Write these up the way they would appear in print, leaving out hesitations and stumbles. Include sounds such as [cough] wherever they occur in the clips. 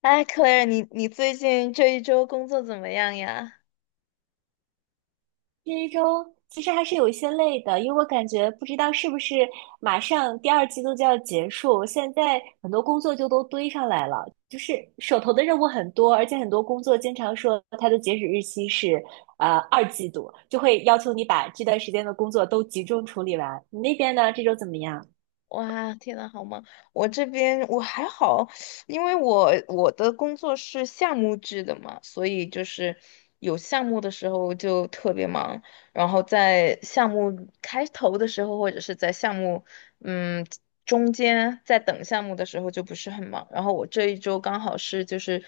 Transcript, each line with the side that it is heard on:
left: 哎，Claire，你最近这一周工作怎么样呀？
right: 这一周其实还是有一些累的，因为我感觉不知道是不是马上第二季度就要结束，现在很多工作就都堆上来了，就是手头的任务很多，而且很多工作经常说它的截止日期是二季度，就会要求你把这段时间的工作都集中处理完。你那边呢？这周怎么样？
left: 哇，天呐，好忙！我这边我还好，因为我的工作是项目制的嘛，所以就是有项目的时候就特别忙，然后在项目开头的时候，或者是在项目嗯中间在等项目的时候就不是很忙。然后我这一周刚好是就是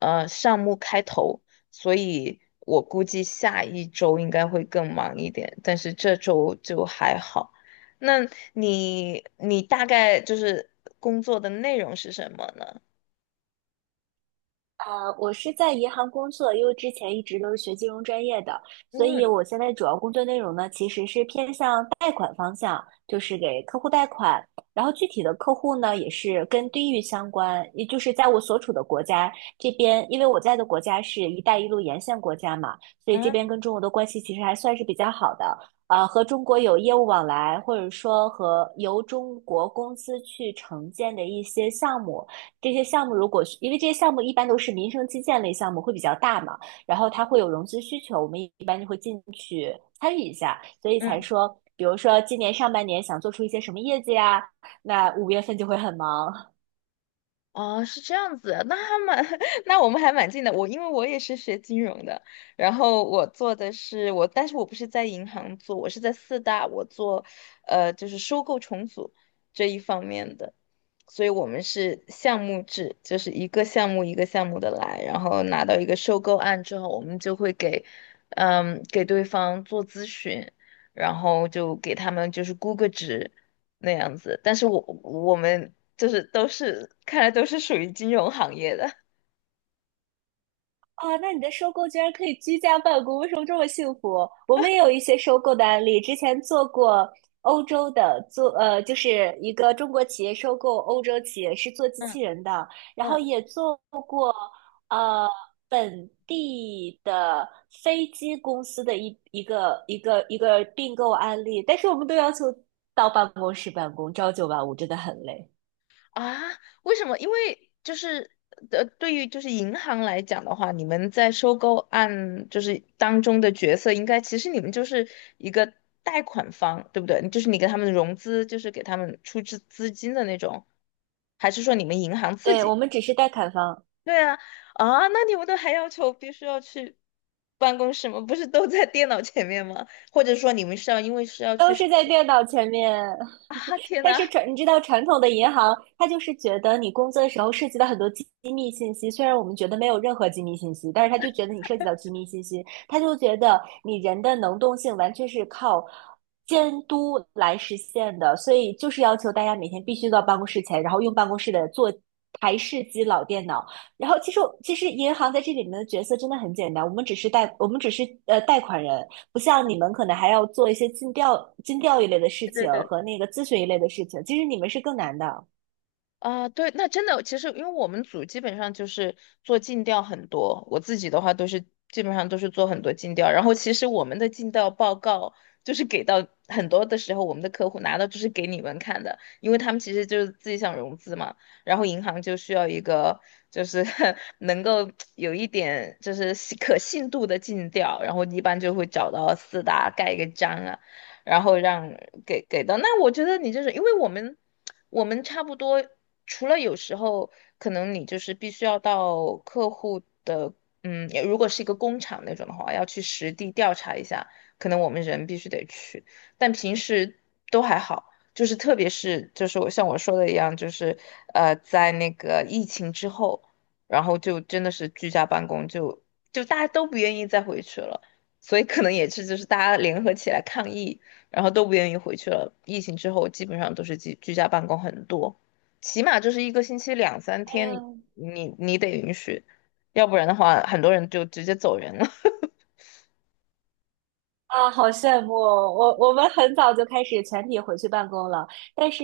left: 项目开头，所以我估计下一周应该会更忙一点，但是这周就还好。那你大概就是工作的内容是什么呢？
right: 啊，我是在银行工作，因为之前一直都是学金融专业的，所以
left: 嗯。
right: 我现在主要工作内容呢，其实是偏向贷款方向，就是给客户贷款。然后具体的客户呢，也是跟地域相关，也就是在我所处的国家这边，因为我在的国家是一带一路沿线国家嘛，所以这边
left: 啊。
right: 跟中国的关系其实还算是比较好的。和中国有业务往来，或者说和由中国公司去承建的一些项目。这些项目如果是因为这些项目一般都是民生基建类项目，会比较大嘛，然后它会有融资需求，我们一般就会进去参与一下，所以才
left: 嗯。
right: 说，比如说今年上半年想做出一些什么业绩呀，那五月份就会很忙
left: 哦，是这样子，那还蛮，[laughs] 那我们还蛮近的。我因为我也是学金融的，然后我做的是我，但是我不是在银行做，我是在四大，我做，呃，就是收购重组这一方面的，所以我们是项目制，就是一个项目一个项目的来，然后拿到一个收购案之后，我们就会给，嗯，给对方做咨询，然后就给他们就是估个值。那样子，但是我们就是都是看来都是属于金融行业的。
right: 啊。那你的收购居然可以居家办公，为什么这么幸福？我们也有一些收购的案例，之前做过。欧洲的做就是一个中国企业收购欧洲企业是做机
left: 嗯。
right: 器人的，然后
left: 嗯。
right: 也做呃，本地的飞机公司的一个并购案例，但是我们都要求到办公室办公，朝九晚五真的很累。
left: 啊，为什么？因为就是对于就是银行来讲的话，你们在收购案就是当中的角色，应该其实你们就是一个贷款方，对不对？就是你给他们融资，就是给他们出资资金的那种，还是说你们银行自
right: 对，
left: 己？
right: 我们只是代砍方，
left: 对啊。啊，那你们都还要求必须要去办公室吗？不是都在电脑前面吗？或者说你们是要因为是要
right: 都
left: 去
right: 是在电脑前面。
left: 啊？天
right: 但
left: 呐！
right: 是传，你知道传统的银行，它就是觉得你工作的时候涉及到很多机密信息，虽然我们觉得没有任何机密信息，但是他就觉得你涉及到机密信息，他就觉得你人的能动性完全是靠监督来实现的，所以就是要求大家每天必须到办公室前，然后用办公室的做。台式机老电脑，然后其实银行在这里面的角色真的很简单，我们只是贷款人，不像你们可能还要做一些尽调一类的事
left: 对
right: 情
left: 对
right: 和那个咨询一类的事情，其实你们是更难的。
left: 啊，对，那真的，其实因为我们组基本上就是做尽调很多，我自己的话都是基本上都是做很多尽调，然后其实我们的尽调报告就是给到很多的时候，我们的客户拿到就是给你们看的，因为他们其实就是自己想融资嘛，然后银行就需要一个就是 [laughs] 能够有一点就是可信度的尽调，然后一般就会找到四大盖一个章啊。然后让给给到。那我觉得你就是因为我们差不多，除了有时候可能你就是必须要到客户的，嗯，如果是一个工厂那种的话，要去实地调查一下，可能我们人必须得去，但平时都还好。就是特别是就是我像我说的一样，就是在那个疫情之后，然后就真的是居家办公，就大家都不愿意再回去了，所以可能也是就是大家联合起来抗议然后都不愿意回去了。疫情之后，基本上都是居家办公很多，起码就是一个星期两三
right: 哎呀，
left: 天你，你得允许，要不然的话，很多人就直接走人了。[laughs]
right: 啊，好羡慕哦！我们很早就开始全体回去办公了，但是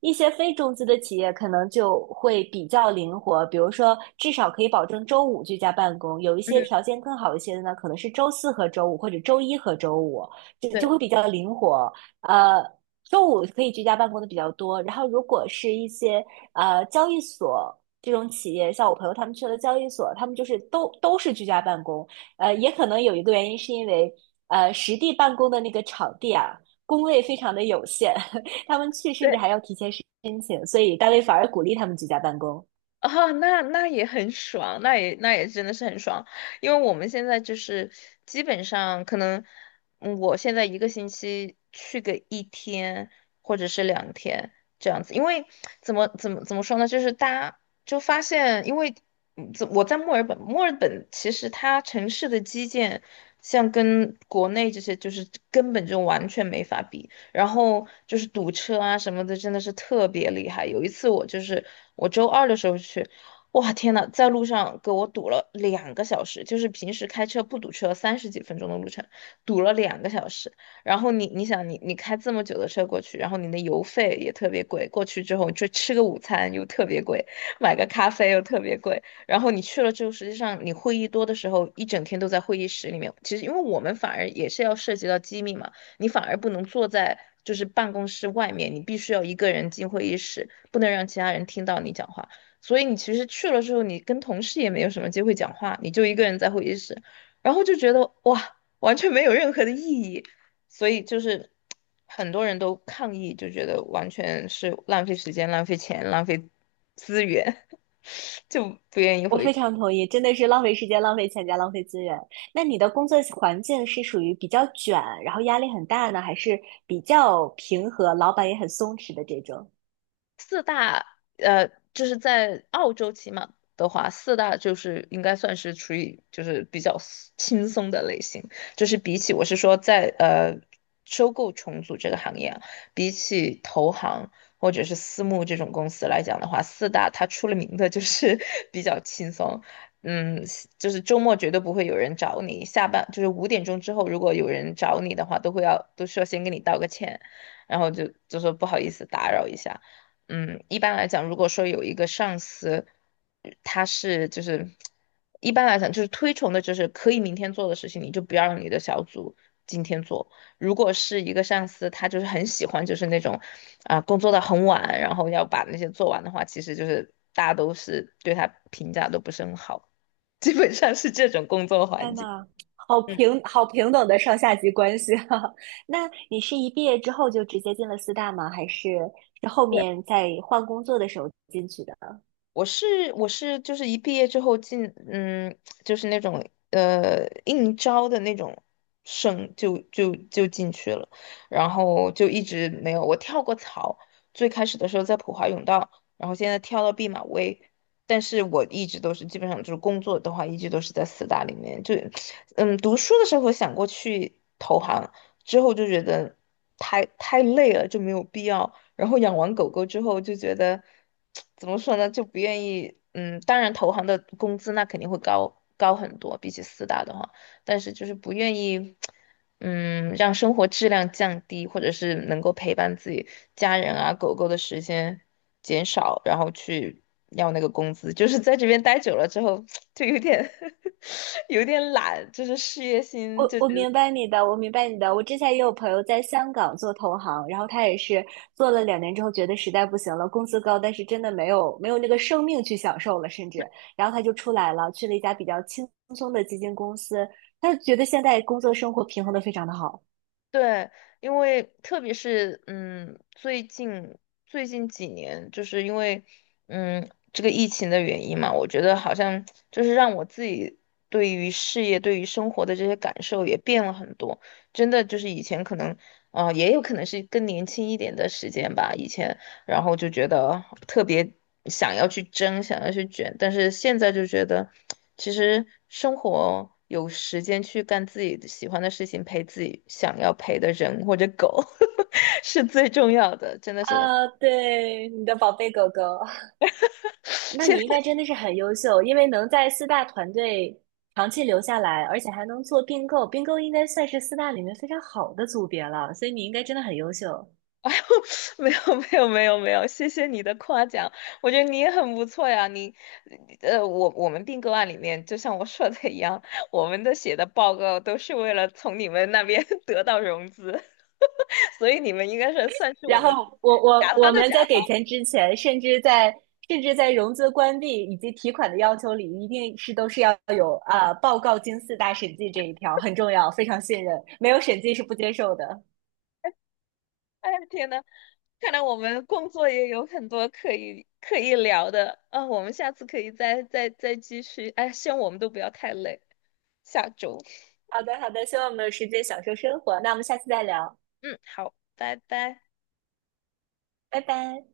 right: 一些非中资的企业可能就会比较灵活，比如说至少可以保证周五居家办公，有一些条
left: 嗯。
right: 件更好一些的呢，可能是周四和周五或者周一和周五，就就
left: 对
right: 会比较灵活。呃，周五可以居家办公的比较多，然后如果是一些交易所这种企业，像我朋友他们去了交易所，他们就是都是居家办公。也可能有一个原因是因为，实地办公的那个场地啊，工位非常的有限，[laughs] 他们去甚至
left: 对，
right: 还要提前申请，所以单位反而鼓励他们居家办公。
left: 啊，那那也很爽，那也那也真的是很爽，因为我们现在就是基本上可能，嗯我现在一个星期去个1天或者是2天这样子，因为怎么说呢，就是大家就发现，因为我在墨尔本，墨尔本其实它城市的基建像跟国内这些就是根本就完全没法比。然后就是堵车啊什么的，真的是特别厉害。有一次我就是我周二的时候去，哇天呐，在路上给我堵了两个小时，就是平时开车不堵车30几分钟的路程，堵了两个小时。然后你想你开这么久的车过去，然后你的油费也特别贵，过去之后就吃个午餐又特别贵，买个咖啡又特别贵。然后你去了之后，实际上你会议多的时候，一整天都在会议室里面。其实因为我们反而也是要涉及到机密嘛，你反而不能坐在就是办公室外面，你必须要一个人进会议室，不能让其他人听到你讲话。所以你其实去了之后，你跟同事也没有什么机会讲话，你就一个人在会议室，然后就觉得哇，完全没有任何的意义。所以就是很多人都抗议，就觉得完全是浪费时间、浪费钱、浪费资源，[laughs] 就不愿意
right: 我
left: 回
right: 非
left: 去。
right: 常同意，真的是浪费时间、浪费钱加浪费资源。那你的工作环境是属于比较卷，然后压力很大呢，还是比较平和，老板也很松弛的这种？
left: 四大呃，就是在澳洲起码的话，四大就是应该算是处于就是比较 轻松的类型，就是比起我是说在收购重组这个行业啊，比起投行或者是私募这种公司来讲的话，四大它出了名的就是 [laughs] 比较轻松。嗯，就是周末绝对不会有人找你，下班就是5点钟之后，如果有人找你的话，都会要都需要先跟你道个歉，然后就说不好意思打扰一下。嗯，一般来讲，如果说有一个上司，他是就是一般来讲就是推崇的，就是可以明天做的事情，你就不要让你的小组今天做。如果是一个上司，他就是很喜欢就是那种啊、工作到很晚，然后要把那些做完的话，其实就是大家都是对他评价都不是很好，基本上是这种工作环
right: 天
left: 境。
right: 呐，好
left: 嗯，
right: 平好平等的上下级关系啊！[laughs] 那你是一毕业之后就直接进了四大吗？还是是后
left: 对，
right: 面在换工作的时候进去的？
left: 我是就是一毕业之后进嗯，就是那种应招的那种就进去了，然后就一直没有我跳过槽，最开始的时候在普华永道，然后现在跳到毕马威，但是我一直都是基本上就是工作的话，一直都是在四大里面，就嗯读书的时候想过去投行，之后就觉得太累了，就没有必要。然后养完狗狗之后就觉得，[tsk] 怎么说呢，就不愿意，嗯，当然投行的工资那肯定会高很多，比起四大的话，但是就是不愿意，嗯，让生活质量降低，或者是能够陪伴自己家人啊、狗狗的时间减少，然后去要那个工资，就是在这边待久了之后，[tsk] 就有点 [laughs] 有点懒，就是事业心就觉得。
right: 我明白你的。我之前也有朋友在香港做投行，然后他也是做了两年之后，觉得实在不行了，工资高，但是真的没有那个生命去享受了，甚至然后他就出来了，去了一家比较轻松的基金公司，他就觉得现在工作生活平衡的非常的好。
left: 对，因为特别是嗯，最近几年，就是因为嗯这个疫情的原因嘛，我觉得好像就是让我自己对于事业、对于生活的这些感受也变了很多。真的就是以前可能，啊，也有可能是更年轻一点的时间吧。以前然后就觉得特别想要去争，想要去卷，但是现在就觉得，其实生活有时间去干自己喜欢的事情，陪自己想要陪的人或者狗，[laughs] 是最重要的，真的是。[laughs]
right: 啊，对，你的宝贝狗狗。
left: [sniffs]
right: 那
left: 现
right: 你应该真的是很优秀，因为能在四大团队长期留下来，而且还能做并购，并购应该算是四大里面非常好的组别了，所以你应该真的很优秀。
left: [laughs] 哎呦，[laughs] 没有没有没有没有，谢谢你的夸奖，我觉得你也很不错呀。你，呃，我们并购案里面，就像我说的一样，我们的写的报告都是为了从你们那边 [laughs] 得到融资，[laughs] 所以你们应该是算是我
right: 然
left: 们
right: 后我我
left: 甲
right: 我
left: 方的
right: 们在
left: 甲
right: 给
left: 方。
right: 钱之前，甚至在融资关闭以及提款的要求里，一定是都是要有啊、报告经四大审计这一条很重要，非常信任，没有审计是不接受的。
left: 哎，天呐，看来我们工作也有很多可以可以聊的啊，我们下次可以再继续。哎，希望我们都不要太累。下周，
right: 好的好的，希望我们有时间享受生活，那我们下次再聊，
left: 嗯，好，拜拜。
right: 拜拜。